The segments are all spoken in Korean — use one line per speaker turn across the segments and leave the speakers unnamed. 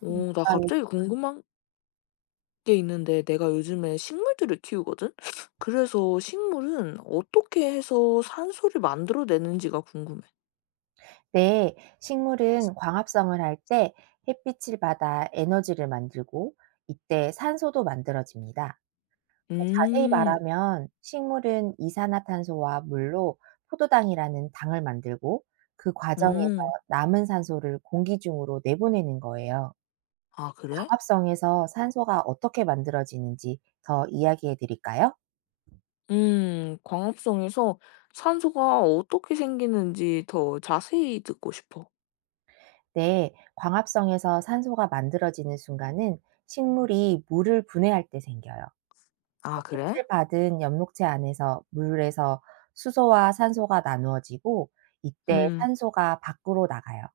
어, 나
어떤.
갑자기 궁금한 게 있는데 내가 요즘에 식물들을 키우거든? 그래서 식물은 어떻게 해서 산소를 만들어내는지가 궁금해.
네, 식물은 광합성을 할 때 햇빛을 받아 에너지를 만들고 이때 산소도 만들어집니다. 더 자세히
음.
말하면 식물은 이산화탄소와 물로 포도당이라는 당을 만들고 그 과정에서
음.
남은 산소를 공기 중으로 내보내는 거예요.
아, 그래?
광합성에서 산소가 어떻게 만들어지는지 더 이야기해 드릴까요?
광합성에서 산소가 어떻게 생기는지 더 자세히 듣고 싶어.
네, 광합성에서 산소가 만들어지는 순간은 식물이 물을 분해할 때 생겨요.
아, 그래?
햇빛을 받은 연목체 안에서 물에서 수소와 산소가 나누어지고 이때
음.
산소가 밖으로 나가요.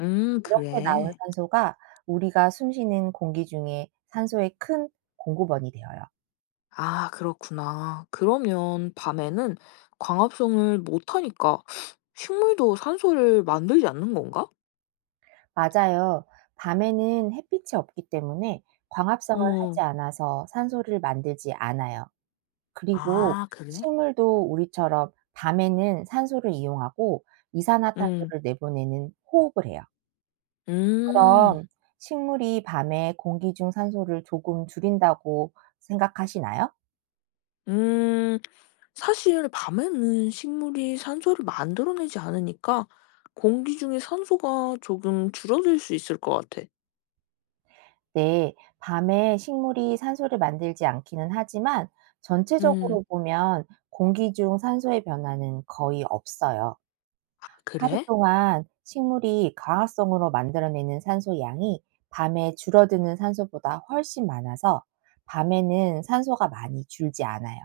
이렇게 나온
그래.
산소가 우리가 숨쉬는 공기 중에 산소의 큰 공급원이 되어요.
아, 그렇구나. 그러면 밤에는 광합성을 못하니까 식물도 산소를 만들지 않는 건가?
맞아요, 밤에는 햇빛이 없기 때문에 광합성을
어.
하지 않아서 산소를 만들지 않아요. 그리고
아 그래?
식물도 우리처럼 밤에는 산소를 이용하고
음.
이산화탄소를 내보내는 호흡을 해요.
음.
그럼 식물이 밤에 공기 중 산소를 조금 줄인다고 생각하시나요?
음. 사실 밤에는 식물이 산소를 만들어내지 않으니까 공기 중에 산소가 조금 줄어들 수 있을 것 같아.
네, 밤에 식물이 산소를 만들지 않기는 하지만
음.
전체적으로 보면 공기 중 산소의 변화는 거의 없어요.
아
하루
그래?
동안 식물이 과학성으로 만들어내는 산소 양이 밤에 줄어드는 산소보다 훨씬 많아서 밤에는 산소가 많이 줄지 않아요.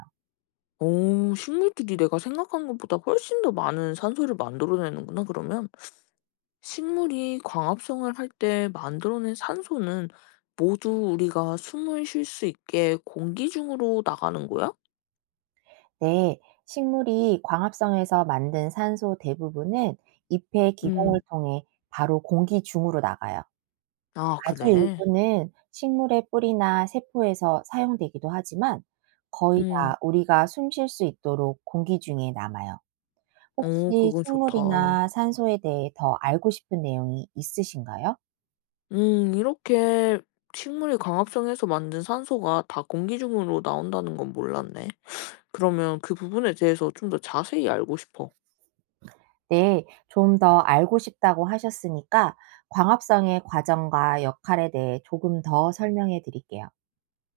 오, 식물들이 내가 생각한 것보다 훨씬 더 많은 산소를 만들어내는구나 그러면. 식물이 광합성을 할 때 만들어낸 산소는 모두 우리가 숨을 쉴 수 있게 공기 중으로 나가는 거야?
네, 식물이 광합성에서 만든 산소 대부분은 잎의
음.
기공을 통해 바로 공기 중으로 나가요.
아
아주
그래?
일부는 식물의 뿌리나 세포에서 사용되기도 하지만 거의
음.
다 우리가 숨쉴 수 있도록 공기 중에 남아요.
오,
혹시
그건 좋다.
식물이나 산소에 대해 더 알고 싶은 내용이 있으신가요?
음, 이렇게 식물이 광합성해서 만든 산소가 다 공기 중으로 나온다는 건 몰랐네. 그러면 그 부분에 대해서 좀 더 자세히 알고 싶어.
네, 좀 더 알고 싶다고 하셨으니까 광합성의 과정과 역할에 대해 조금 더 설명해 드릴게요.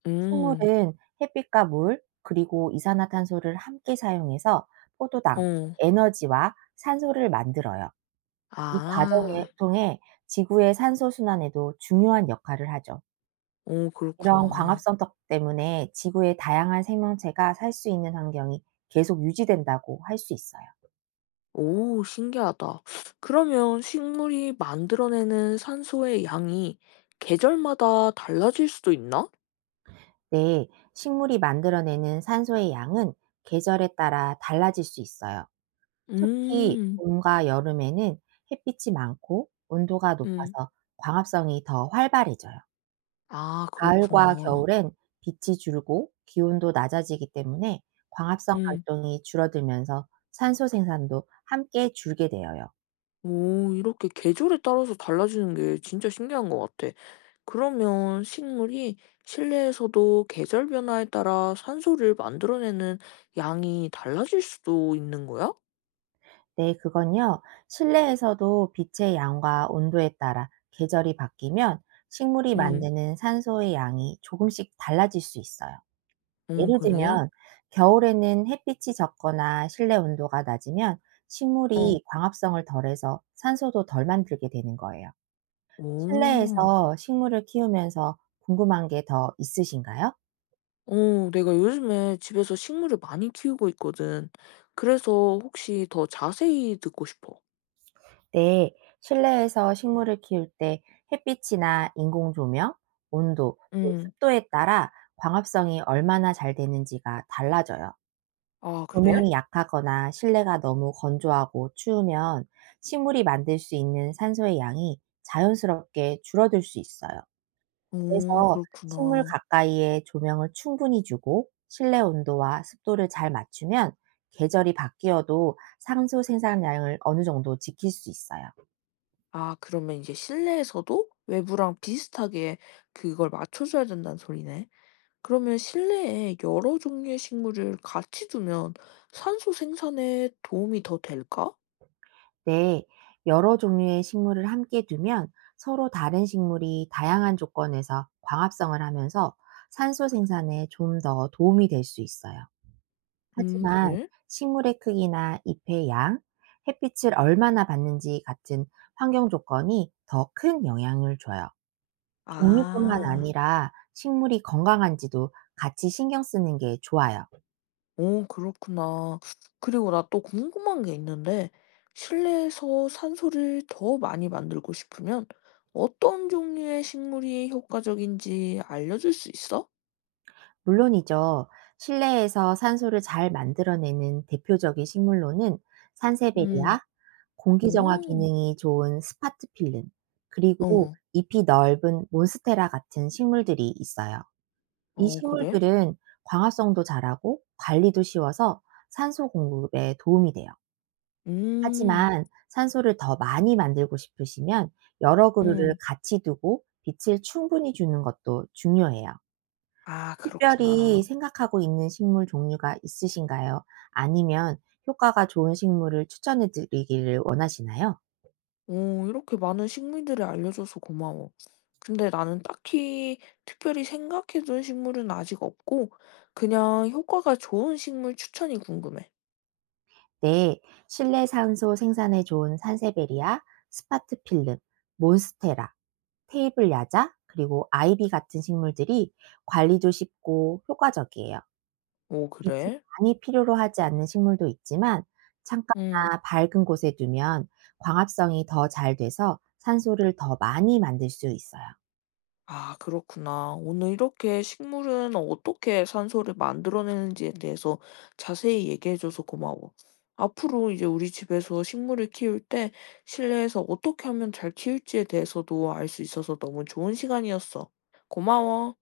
음.
식물은 햇빛과 물, 그리고 이산화탄소를 함께 사용해서 포도당, 즉
어.
에너지와 산소를 만들어요. 이 과정을
아.
통해 지구의 산소 순환에도 중요한 역할을 하죠.
오,
이런
그렇구나.
광합성 덕 때문에 지구의 다양한 생명체가 살 수 있는 환경이 계속 유지된다고 할 수 있어요.
오 신기하다. 그러면 식물이 만들어내는 산소의 양이 계절마다 달라질 수도 있나?
네, 식물이 만들어내는 산소의 양은 계절에 따라 달라질 수 있어요. 특히
음.
봄과 여름에는 햇빛이 많고 온도가
음.
높아서 광합성이 더 활발해져요.
아
가을과
그렇구나.
겨울엔 빛이 줄고 기온도 낮아지기 때문에 광합성
음.
활동이 줄어들면서 산소 생산도 함께 줄게 되어요.
오 이렇게 계절에 따라서 달라지는 게 진짜 신기한 것 같아. 그러면 식물이 실내에서도 계절 변화에 따라 산소를 만들어내는 양이 달라질 수도 있는 거야?
네, 그건요, 실내에서도 빛의 양과 온도에 따라 계절이 바뀌면 식물이
응.
만드는 산소의 양이 조금씩 달라질 수 있어요.
어
예를
그래?
들면 겨울에는 햇빛이 적거나 실내 온도가 낮으면
어.
식물이 광합성을 덜해서 산소도 덜 만들게 되는 거예요.
오.
실내에서 식물을 키우면서 궁금한 게 더 있으신가요?
어, 내가 요즘에 집에서 식물을 많이 키우고 있거든. 그래서 혹시 더 자세히 듣고 싶어.
네, 실내에서 식물을 키울 때 햇빛이나 인공 조명, 온도, 또
응.
습도에 따라 광합성이 얼마나 잘 되는지가 달라져요.
아 그래?
조명이 약하거나 실내가 너무 건조하고 추우면 식물이 만들 수 있는 산소의 양이 자연스럽게 줄어들 수 있어요.
오
그래서 식물
그렇구나.
가까이에 조명을 충분히 주고 실내 온도와 습도를 잘 맞추면 계절이 바뀌어도 산소 생산량을 어느 정도 지킬 수 있어요.
아 그러면 이제 실내에서도 외부랑 비슷하게 그걸 맞춰줘야 된다는 소리네. 그러면 실내에 여러 종류의 식물을 같이 두면 산소 생산에 도움이 더 될까?
네, 여러 종류의 식물을 함께 두면 서로 다른 식물이 다양한 조건에서 광합성을 하면서 산소 생산에 좀 더 도움이 될 수 있어요.
음,
하지만
그래?
식물의 크기나 잎의 양, 햇빛을 얼마나 받는지 같은 환경 조건이 더 큰 영향을 줘요. 종류뿐만
아.
아니라 식물이 건강한지도 같이 신경 쓰는 게 좋아요.
어 그렇구나. 그리고 나 또 궁금한 게 있는데 실내에서 산소를 더 많이 만들고 싶으면 어떤 종류의 식물이 효과적인지 알려줄 수 있어?
물론이죠. 실내에서 산소를 잘 만들어내는 대표적인 식물로는
음.
산세베리아, 공기정화
오.
기능이 좋은 스파트필름, 그리고
어.
잎이 넓은 몬스테라 같은 식물들이 있어요. 이
어 그래?
식물들은 광합성도 잘하고 관리도 쉬워서 산소 공급에 도움이 돼요.
음.
하지만 산소를 더 많이 만들고 싶으시면 여러 그루를
음.
같이 두고 빛을 충분히 주는 것도 중요해요.
아
특별히
그렇구나.
생각하고 있는 식물 종류가 있으신가요? 아니면 효과가 좋은 식물을 추천해 드리기를 원하시나요?
오, 이렇게 많은 식물들을 알려줘서 고마워. 근데 나는 딱히 특별히 생각해 둔 식물은 아직 없고 그냥 효과가 좋은 식물 추천이 궁금해.
네, 실내 산소 생산에 좋은 산세베리아, 스파트필름, 몬스테라, 테이블 야자, 그리고 아이비 같은 식물들이 관리도 쉽고 효과적이에요.
오
빛이
그래?
많이 필요로 하지 않는 식물도 있지만
음.
창가나 밝은 곳에 두면 광합성이 더 잘 돼서 산소를 더 많이 만들 수 있어요.
아, 그렇구나. 오늘 이렇게 식물은 어떻게 산소를 만들어내는지에 대해서 자세히 얘기해줘서 고마워. 앞으로 이제 우리 집에서 식물을 키울 때 실내에서 어떻게 하면 잘 키울지에 대해서도 알 수 있어서 너무 좋은 시간이었어. 고마워.